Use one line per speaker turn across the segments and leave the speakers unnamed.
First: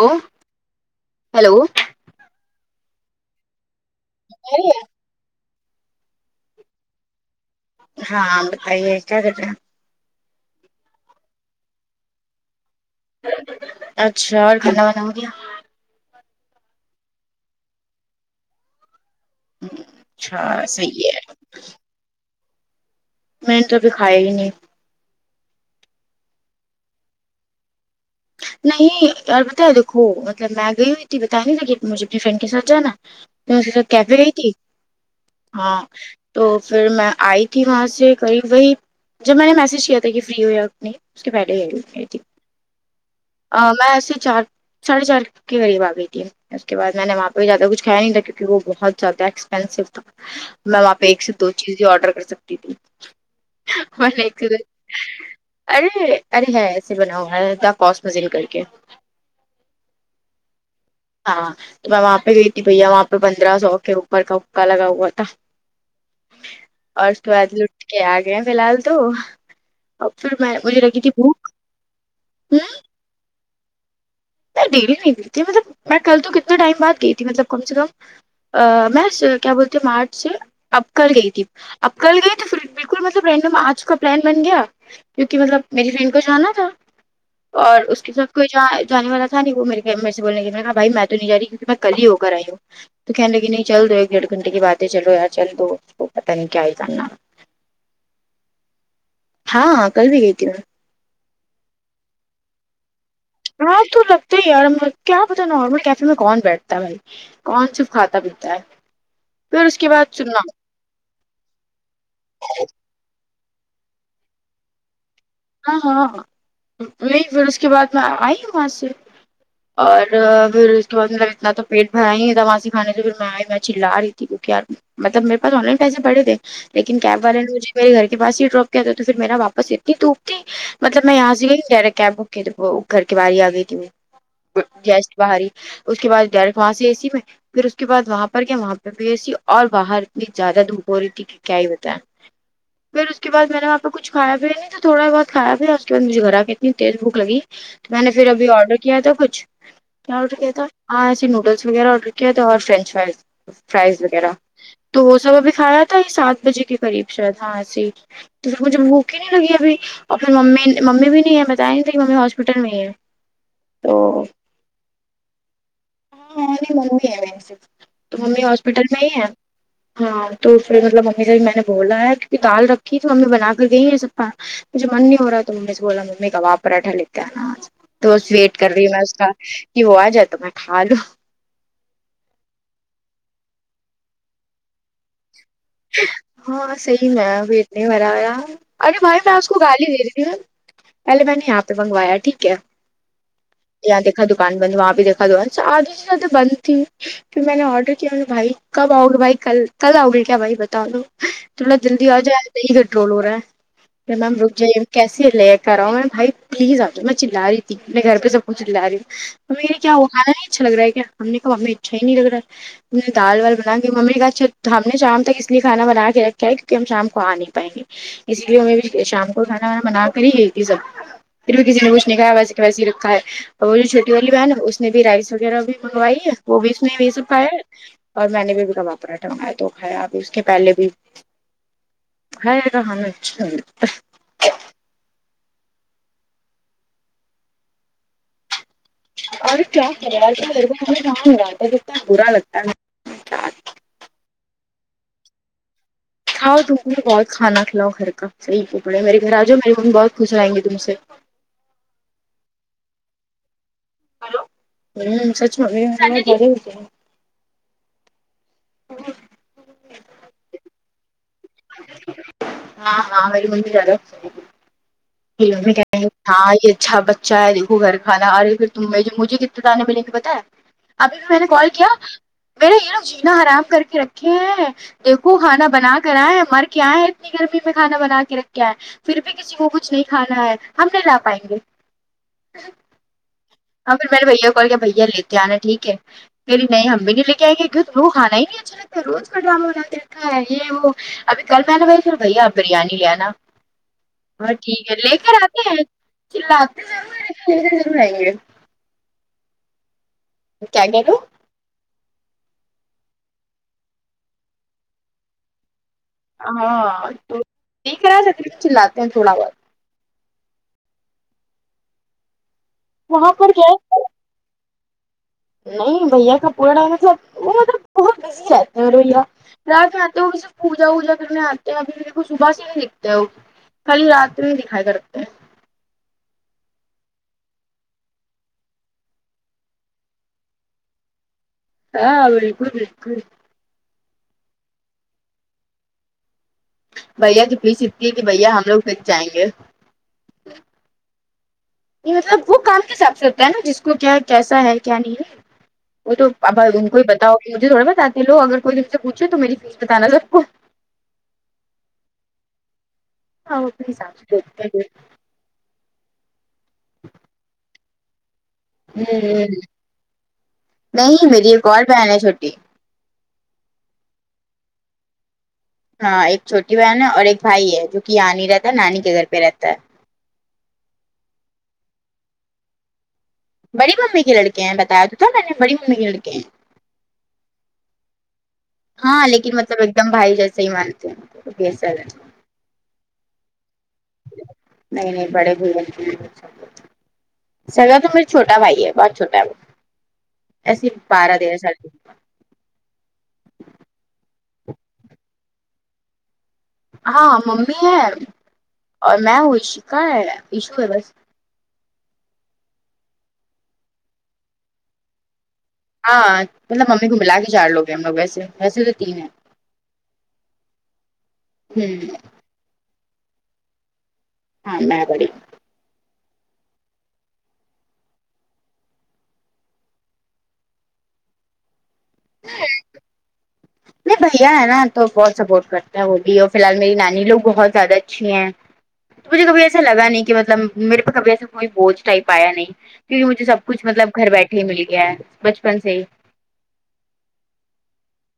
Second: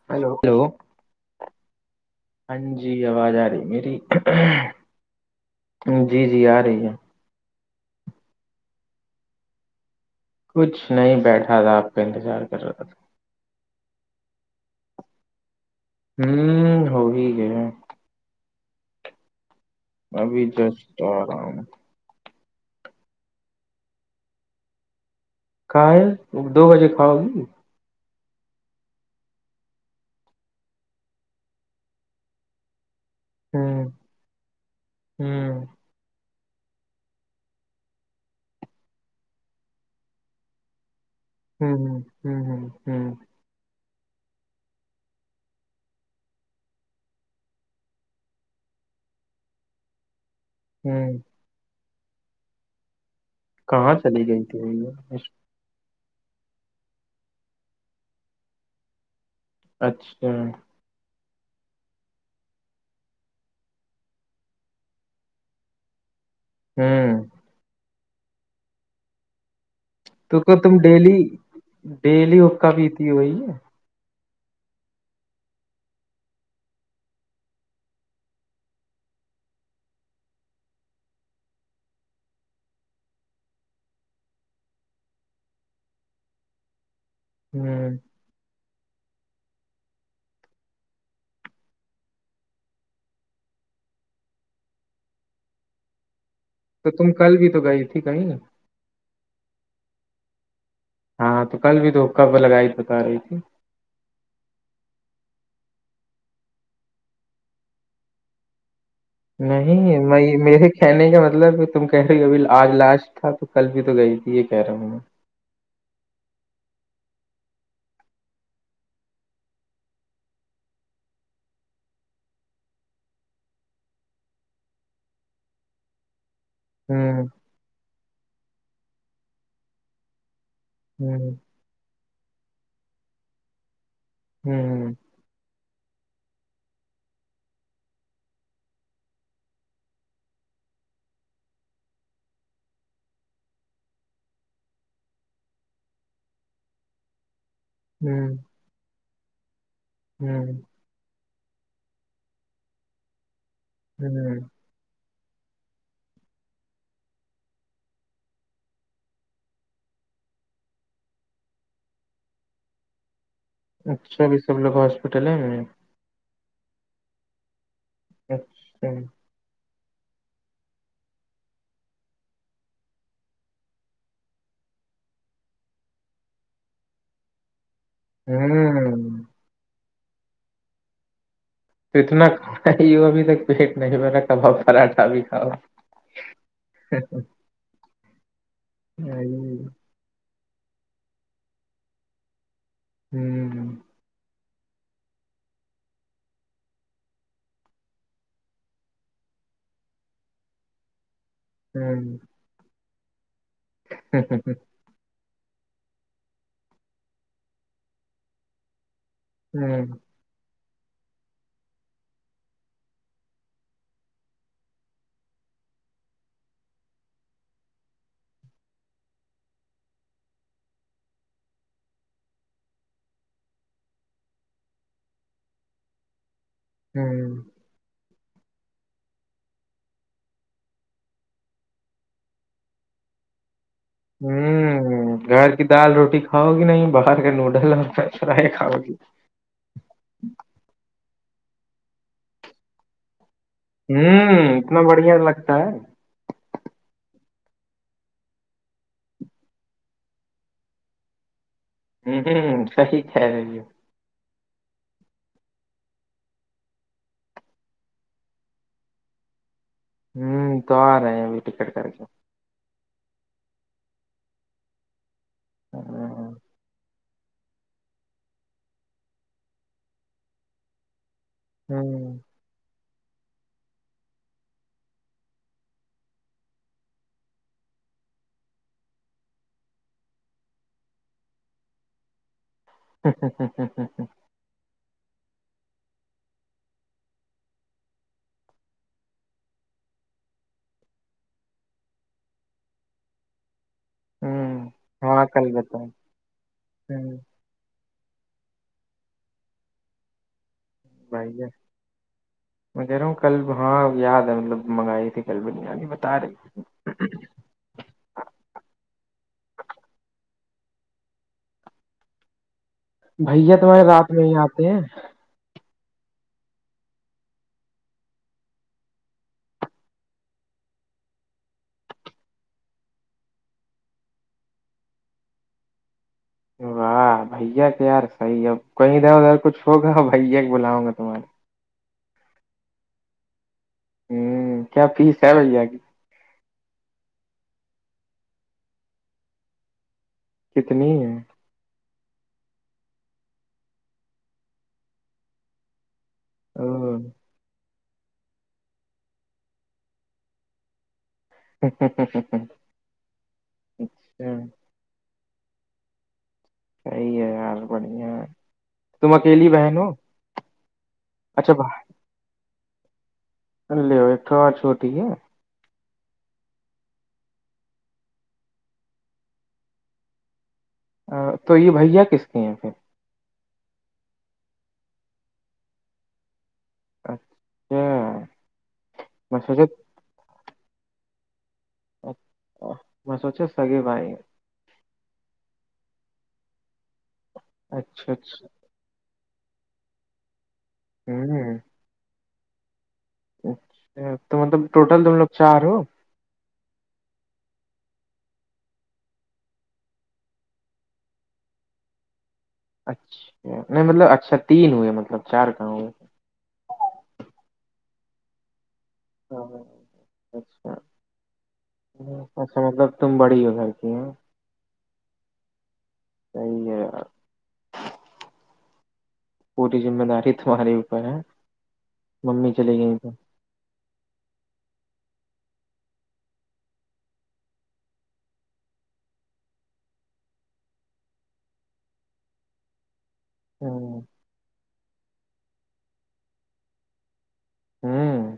Hello
hello hello
hello
ہاں جی آواز آ رہی میری جی جی آ رہی ہے
ہاں آپ بتائیے کیا کررہیں ہے
کچھ نہیں بیٹھا تھا آپ کا انتظار کر رہا تھا
اچھا اور کھانا وانا ہوگیا
ہمم ہو ہی گیا ابھی
اچھا
جسٹ تو
صحیح ہے
آ رہا ہوں
میں نے تو ابھی کھایا ہی نہیں
کھایا اب دو بجے کھاؤگی
نہیں یار پتا ہے دیکھو مطلب میں گئی ہوئی تھیبتانے نہیں تھا کہ مجھے اپنی فرینڈ کے ساتھ جانا تو اسکے ساتھ
ہوں
کیفےگئی تھی
ہوں
ہاں تو پھر میں آئی تھی وہاں سے قریب وہی جب میں نے میسج کیا تھا کہ فری ہو جیا نہیں اسکے برتھڈے کے دن آئ تھی
ہمم
میں ایسے چار ساڑھے چار کے قریب آ گئی تھی اس کے بعد میں نے وہاں پہ بھی زیادہ کچھایا نہیں تھا کیونکہ وہ بہت زیادہ ایکسپینس تھا میں وہاں پہ
ہوں
ایک سے دو چیزیں آرڈر کر سکتی تھی
کہاں
میں
چلی
نے ایک
گئی
سے دو
تھی وہ
ارے ارے ہے ایسے بنا ہوا پوس مزل کر کے
اچھا
ہاں تو میں وہاں پہ گئی تھی بھیا وہاں پہ پندرہ سو کے اوپر کا حا لگا ہوا تھا آج تو آج لٹ کے آ گئے فیلحال تو اور پھر
تو
میں
کیا تم
مجھے لگی تھی
ڈیلی
بھوک
ڈیلی
ہوں
ہوکا پیتی ہو وہی ہے
میں ڈیلی نہیں پی تھی مطلب میں کل تو کتنے ٹائم بعد گئی تھی مطلب کم سے کم ا میں س کیا بولتے مارچ سے اب کل گئی تھی اب کل گئی تو پھر بالکل مطلب رینڈم آج کا پلان بن گیا کیوںکہ مطلب میری فرینڈ کو جانا تھا
ہوں
جب کوئی جائے جانے والا تھا نہیں وہ میرے فرینڈ میرے سے بولنے لگی کہ بھائی میں تو نہیں جا رہی کیونکہ میں کل ہی ہو کر آئی ہوں تو کہنے لگی نہیں چل تو ایک ڈیڑھ گھنٹے کے بات ہے چلو یار چل دو پتہ نہیں کیا ہے
تو تم کل بھی تو گئی تھی کہیں
ہاں کل بھی گئی تھی میں
ہاں تو کل بھی تو کب لگائی بتا رہی تھی
ہاں تو لگتے ہی یار کیا پتا نارمل کیفے میں کون بیٹھتا ہے بھائی کون چپ کھاتا پیتا ہے پھر اس کے
نہیں
بعد
میں یہ
سننا
میرے کہنے کا مطلب تم کہہ رہی ہو ابھی آج لاسٹ تھا تو کل بھی تو گئی تھی یہ کہہ رہا ہوں میں
ہاں ہاں نہیں پھر اس کے بعد میں آئی وہاں سے اور پھر اس کے بعد مطلب اتنا تو پیٹ بھرا ہی تھا وہاں سے کھانے سے پھر میں آئی میں چلا رہی کے کیا مطلب میرے پاس آن لائن پسے پڑے تھے لیکن کیب والے نے مجھے میرے گھر کے پاس ہی ڈراپ کیا تھا تو پھر میرا واپس اتنی دھوپ تھی مطلب
ہوں
میں یہاں
ہوں
سے گئی ڈریکٹ کیب بک کی تھی تو وہ گھر کے باہر ہی آ گئی تھی وہ جسٹ باہر ہی اس کے بعد ڈائریکٹ وہاں سے اے سی میں پھر اس کے بعد وہاں پر کیا وہاں پہ بھی اے سی اور باہر اتنی زیادہ دھوپ ہو رہی تھی کہ کیا ہی بتائیں پھر اس کے بعد میں نے وہاں پہ کچھ کھایا پیا نہیں تھا تھوڑا بہت کھایا پیا اس کے بعد مجھے گھر آ کے اتنی تیز بھوک لگی تو میں نے پھر
ہوں
ابھی آرڈر کیا تھا کچھ کیا آرڈر
ہوں
کیا
ہوں
تھا ہاں آج ہی نوڈلس وغیرہ آرڈر کیا تھا اور فرینچ فرائز فرائز وغیرہ
ہوں
تو وہ سب ابھی کھایا تھا یہ سات بجے کے قریب شاید ہاں ایسے ہی تو پھر مجھے بھوک ہی نہیں لگی ابھی اور پھر ممی ممی بھی نہیں ہے بتائیں تھی ممی ہاسپٹل میں ہی ہے تو
اچھا ا بھی سب لوگ ہاسپٹل ہی میں
ہاں ہاں نہیں ممی ہے و ہی تو ممی ہاسپٹل
اچھا
میں
ہوں
ہی ہے ہاں تو پھر مطلب ممی سے بھی میں نے بولا ہے کیونکہ دال رکھی تو ممی بنا کر گئی ہے سب کا مجھےمن نہیں ہو رہا ہے تو ممی سے بولا ممی کباب پرا ٹھا لیکے آنا آج تو ویٹ کر رہی ہوں میں اس کا کہ وہ آ جائے تو میں کھالوں
تو اتنا کھارہی ہو ابھی تک پیٹ نہیں بھرا کباب پراٹھا بھی کھاؤ
ہاں صحیح میں پیٹ نہیں بھرایا ارے بھائی میں اس کو
ہوں
گالی دے رہی تھی نہ پہلے میں نے یہاں پہ منگوایا ٹھیک ہے
ہوں
یہاں دیکھا دکان بند وہاں بھی دیکھا دکان سے آدھے سے زیادہ بند تھی پھر میں نے آرڈر کیا بھائی کب آؤگے بھائی کل کل آؤ گے کیا بھائی بتا لو تھوڑا جلدی
ہوں
آ جائے نہی کنٹرول ہو رہا ہے پر میم رک جائے کیسے لے کر اؤ میں بھائی پلیز آ جاؤ میں چلا رہی تھی اپنے گھر پہ سب کو چلا رہی میرے
ہوں
کیا وہ کھالے اچھا لگ رہا ہے کہ ممی کو ممی اچھا ہی نہیں لگ رہا دال وال بنا کے ممی کا اچھا ہم نے شام تک اس لیے کھانا بنا کے رکھا ہے کے کیونکہ ہم شام کو آ نہیں پائیں گے اسی لیے میں بھی شام کو کھانا وانا بنا کر ہی گئی تھی سب پھر بھی کسی نے کچھ نہی کھایا ویسے کہ ویسے رکھا ہے اور وہ جو چھوٹی والی بہن اس نے بھی رائس وغیرہ بھی منگوائی ہے وہ بھی اس میں یہی سب پایا اور میں نے بھی توا پراٹھا منگوایا تو کھایا اس کے پہلے بھی ہ جگہ ہمیں اچھا لگے
ہوں گھر کی دال روٹی کھاؤ گی نہیں باہر کا نوڈل اور فرائی کھاؤگی
ارے کیا کرے [unintelligible] کتنا برا لگتا ہے یار
ہوں اتنا بڑھیا لگتا ہے
کھاؤ تم کو بہت کھانا کھلاؤ گھر کا صحیح کو پڑے میرے گھر آجاؤ میرے من بھی بہت خوش ہو جائے گے تم سے
ہوں ہ صحیح کہہ رہی ہے
ہیلو ہوں سچ میں [unintelligible] ہوتے ہیں بوھت
ہوں تو آ رہے ہیں ابھی ٹکٹ کر کے ہوں
ہاں ہاں میر ی ممی جا رہو میری ممی کہہ رہی ہے ہاں یہ اچھا بچ چائے دیکھو گھر کھانا ارے پھر ت مجھے کتنے دانے ملیں گے پتہ ہے ابھی بھی میں نے کال کیا
ہوں
میرا یہاں جینا حرام کر کے رکھے ہیں دیکھو کھانا بنا کر آیئں ہیں مر کے آئیں ہیں اتنی گرمی میں کھانا بنا کے رکھ کے آئے پھر بھی کسی کو کچھ نہیں کھانا ہے ہم نہیں لا پائیں گے ہاں پھر میں نے بھیاکو کال کیا بھیا لیتے آنا ٹھیک ہےیری نہیں ہم بھی نہیں لے کے آئے گے کیوں کھانا ہی نہیں ہے آج تیرا تو روج کا ڈرامہ بنا کے رکھا ہے یہ وہ ابھی کل میں نے بولا پھر بھیا آپ بریانی لےآ نا ہاں
ہوں.
ٹھیک ہے لے
ہاں
کر
کل
آتے ہیں
بتائیں
چللا تے
ہوں
ضرور ہیں لیکے ضر ور آئیں گے کیا کہہ رہے
بھائی ہے میں کہ رہا ہوں کل ہاں یاد ہے مطلب منگائی تھی کل بریانی بتا رہی تھی.
ہاں تو ٹھیک ہے اگر چللا تے ہیں تھوڑا بہت وہاں پر
بھیا
کیا
تمہارے رات
ہے
میں ہی آتے ہیں
نہیں بھیا کا پورا مطلب وہ مطلب بہت بزی رہتے ہیں ر بھیا ر ات میں آتے ھو صرف پوجا ووجا کرنے آتے ہیں ابھی میرے کو صبح سے نہیں دکھتے ہو خالی رات میں دکھائی کرتے ہیں
واہ بھیا کا یار صحیح ہے کہیں ادھر ادھر کچھ ہوگا بھیا بلاؤں گا تمہارے
ہاں بالکل بالکل
ہوں کیا فیس ہے بھیا کی
بھیا کی فیس اتنی ہے کہ بھیا ہم لوگ بک جائیں گے
کتنی ہے
یہ مطلب وہ کام کے حساب سے ہوتا ہے نا جس کو کیا کیسا ہے کیا نہیں ہے وہ تو اب بھا
او
ان کو ہی پتہ ہوگی کہ مجھے تھوڑا بتاتے ہیں لو اگر کوئی تم سے پوچھے تو میری فیس بتانا سب کو
اچھا
ہاں وہ اپنے حساب سے دیکھتے ہے پھر
صحیح ہے یار بڑیا
ہ نہیں میری
اچھا
ایک اور بہن ہے چھو ٹی
لےو کہاں چھوٹی ہے
ہاں ایک چھوٹی بہن ہے اور ایک بھائی ہے جو کہ یہاں نہیں رہتا نانی کے گھر پہ رہتا ہے
ا تو یہ بھیا کس کے ہیں پھر
بڑی ممی کی لڑکے ہیں بتایا تو تھا میں نے بڑی ممی کے لڑکے ہیں
اچھا
ہاں
میں
لیکن مطلب
سوچا
ایکدم بھائی جیسے ہی مانتے ہیں ان کو کبھی ایسا
آہ میں سوچا سگے بھائی ہے
نہیں نہیں بڑے بھیا کے بیوی بچوں کو سگا تو
اچھا
میرا
اچھا
چھوٹا بھائی ہے بہت چھوٹا ہے وہ ایسے بارہ
ہوں
تیرہ سال کے
اچھا تو مطلب ٹوٹل تم لوگ چار ہو
ہاں ممی ہے اور میں ہوں اشیکا کا ہے ایشو ہے بس
اچھا نہیں مطلب اچھا تین ہوئے مطلب چار کہاں ہوئے
ہاں مطلب ممی کو ملا کے چار لوگے ہے ہم لوگ ویسے ویسے تو تین ہے
ہاں، اچھا
ہوں
اچھا مطلب تم بڑی ہو گھر کی ہاں
ہاں میں بڑی
صحیح ہے یار پوری ذمہ داری تمہارے ہی اوپر ہاں ممی چلی گئیں تو
ارے بھیا ہے نا تو بہت سپورٹ کرتا ہے وہ بھی اور فی الحال میری نانی لوگ بہت زیادہ اچھی ہیں مجھے کبھی ایسا لگا نہیں کہ مطلب میرے پے کبھی ایسا کوئی بوجھ ٹائپ آیا نہیں کیونکہ مجھے سب کچھ
ہوں
مطلب گھر بیٹھے ہی مل گیا ہے بچپن سے ہی
ہوں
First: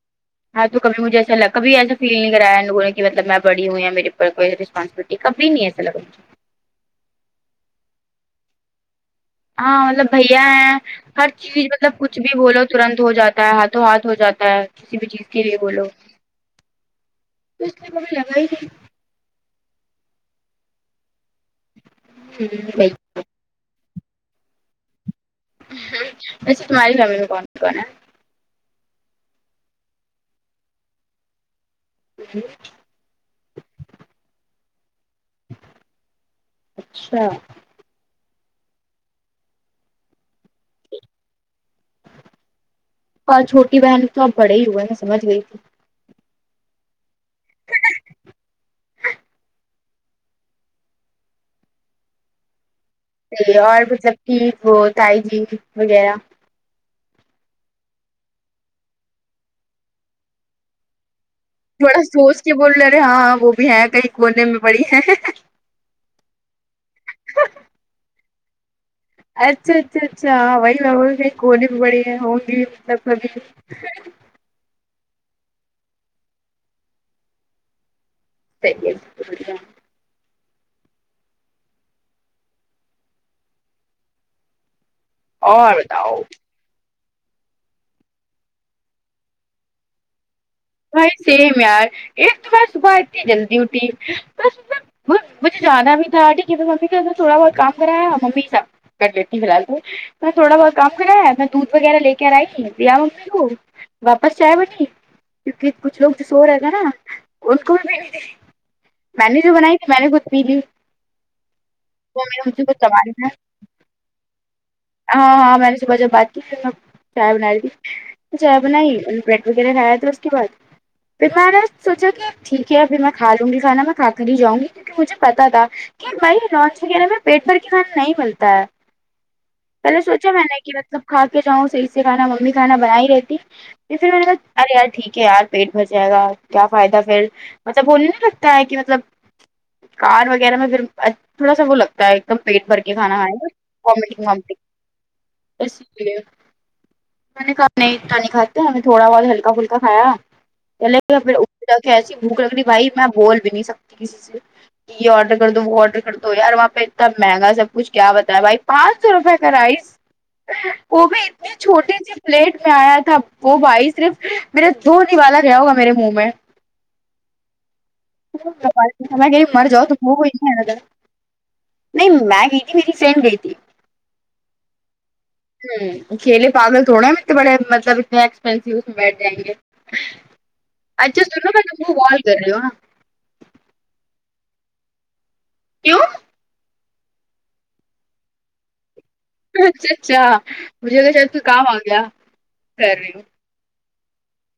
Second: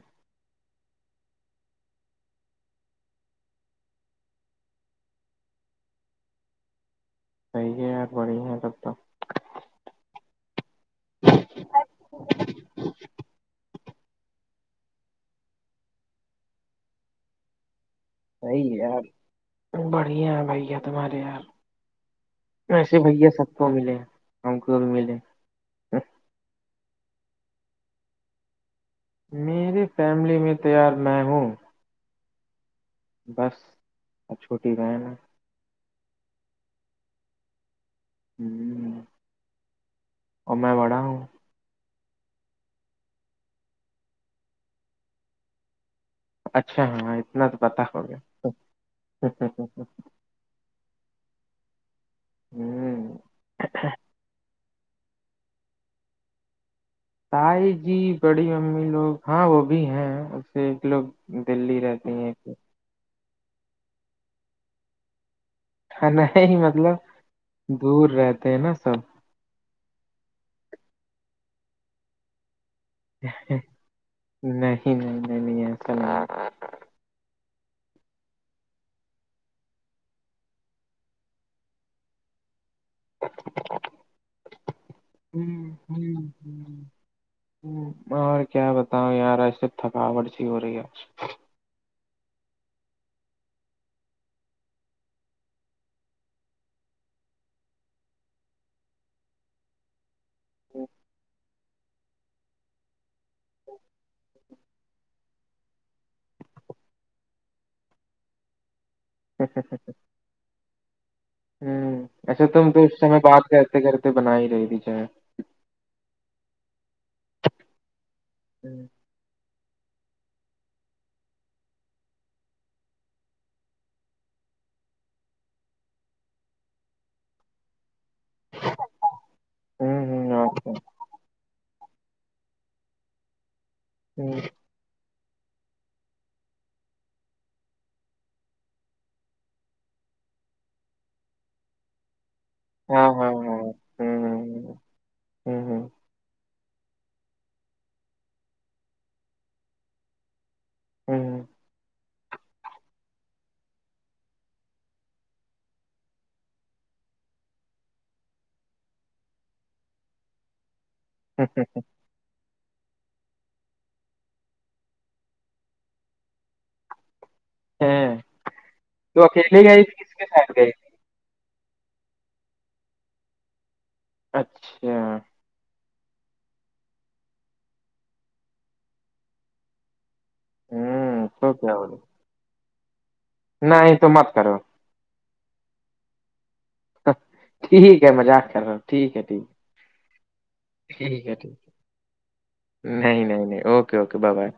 ہاں تو کبھی مجھے ایسا لگ کبھی ایسا فیل نہیں کرایا ان لوگوں نے کہ مطلب میں بڑی یوں یا میرے پر کو رسپانسبلٹی کے کبھی نہیں ایسا لگا مجھے
صحیح ہے بڑھیا ہے سب
ہاں مطلب بھیا ہے ہر چیز مطلب کچھ بھی بولو ترنت ہو جاتا ہے ہاتھوں ہاتھ ہو جاتا ہے کسی بھی چیز کے لیے بولو اس لیے میں بھی [unintelligible]
صحیح یار بڑھیا بھیا تمہارے یار
نہیں بھائی
ایسے بھیا سب کو ملے ہم کو بھی ملے
ویسے تمہاری فمیلی میں کون کون ہے
میری فیملی میں تو یار میں ہوں
وں ہوں
بس اب چھوٹی بہن ہے
اچھا
ہوں اور میں بڑا ہوں
اور چھوٹی بہن تو اب بڑے ہی ہوئے ہیں میں سمجھ گئی تھی
اچھا ہاں اتنا تو پتہ ہو گیا ہوں
اور مطلب کہ وہ تائی جی وغیرہ
تائی جی بڑی امی لوگ ہاں وہ بھی ہیں اسے ایک لوگ دلی
تھوڑا
رہتی ہیں
سوچ کے
ایک-
بول رہے رہے ہاں وہ بھی ہے کہیں کونے میں پڑی ہے
ہاں نہیں مطلب دور رہتے ہیں نا سب
اچھا اچھا اچھا وہی میی بولوں کے کونے بھی بڑی ہوں گی مطلب کبھی
نہیں نہیں نہیں نہیں ایسا نہیں
خیریت سب اچھا اور بیٹا آو
ہوں ہوں اور کیا بتاؤں یار ایسے تھکاوٹ سی ہو رہی ہے
بھائی سیم یار ایک تو میں صبح اتنی جلدی اٹھی صبح صبح مجھے جانا بھی تھا آٹی کی ممی کے ویسا تھوڑا بہت کام کرایا ممی س کر لیتی فی الحال تو میں تھوڑا بہت کام کرایا ہے میں دودھ وغیرہ لے کر آئی دیا ممی کو واپس جائے بنی کیونکہ کچھ لوگ جو سو رہے تھے نا اس کو بھی بھیج دے میں نے جو بنائی میں نےخود پیلی
ہوں ایسے تم تو اس
سامان
سمے
تھا
بات کرتے کرتے بنا ہی رہی تھی چاہے
ہاں ہاں میں نے صبح جب بات کی تھی نا میں چائے بنا رہ تھی تو چائے
ہوں
بنائی بریڈ وغیرہ لایا تھا اس کے بعد پھر میں نے سوچا کہ ٹھیک ہے پھر میں کھا لوں گی کھانا میں کھا کر ہی جاں گی کیونکہ مجھے پتا تھا کہ بھائی روچ وغیرہ میں پیٹ پر صحیح نہیں ملتا ہے پہلے
ہوں
سوچا
ہوں،
میں
اور
نے
کیا
کہ مطلب کھا کے جاؤں صحیح سے سے کھانا ممی کھانا بننا ہی
ہوں
رہتی [unintelligible] کیا یار پیٹ بھر جائے گا کیا فائدہ پھر مطلب بولنے لگتا ہے کہ مطلب کار وغیرہ میں پھر ا تھوڑا سا وہ لگتا ہے ایک دم پیٹ بھر کے
ہاں
کھا
ہاں
کھائیں گا
ہاں ہوں
وامٹگ
ہوں
وامٹنگ
ہوں ہوں
اسلئے میں نے کھا اتنا نہیں کھاتی ہمیں تھوڑا بہت ہلکا پھلکا کھایا پھلے تو
ہوں۔
وپپر جاکے ایسی بھوک لگ رہی بھائی میں بول بھی نہیں سکتی کسی سے کہ یہ آرڈر کر دو وہ آرڈر کر دو یار وہاں پہ اتنا مہنگا سب کچھ کیا بتا ہے بھائی پانچ سو روپے کا رائس وہ بھی اتنے چھوٹے سے پلیٹ میں آیا تھا وہ بھائی صرف میرا دو ن نوالہ گیا ہوگا میرے منہ میں
ہیں، تو
ہمے کوئی
اکیلے
مر
گئی
جاؤ تو
تھی کس کے
ہوئی
ساتھ گئی تھی؟
نہیں میں گئی تھی میری فینڈ گئی تھی
اچھا
ہوں کھیلے پاگل تھوڑے ہیںتنے بڑے مطلب اتنے ایکسپینسو بیٹھ ائیں گے اچھا
ہوں
سنو
تو
میں
کیا
تم کو
بولے
کال کر رہی ہو
نہیں تو مت کرو
کیوں
ٹھیک ہے مذاق کر رہا ہوں ٹھیک ہے ٹھیک
اچھا اچھا مجھے تو
ٹھیک
شاید
ہے
تو
ٹھیک
کام آ گیا کر رہی ہ
اوک اوک بائے بائے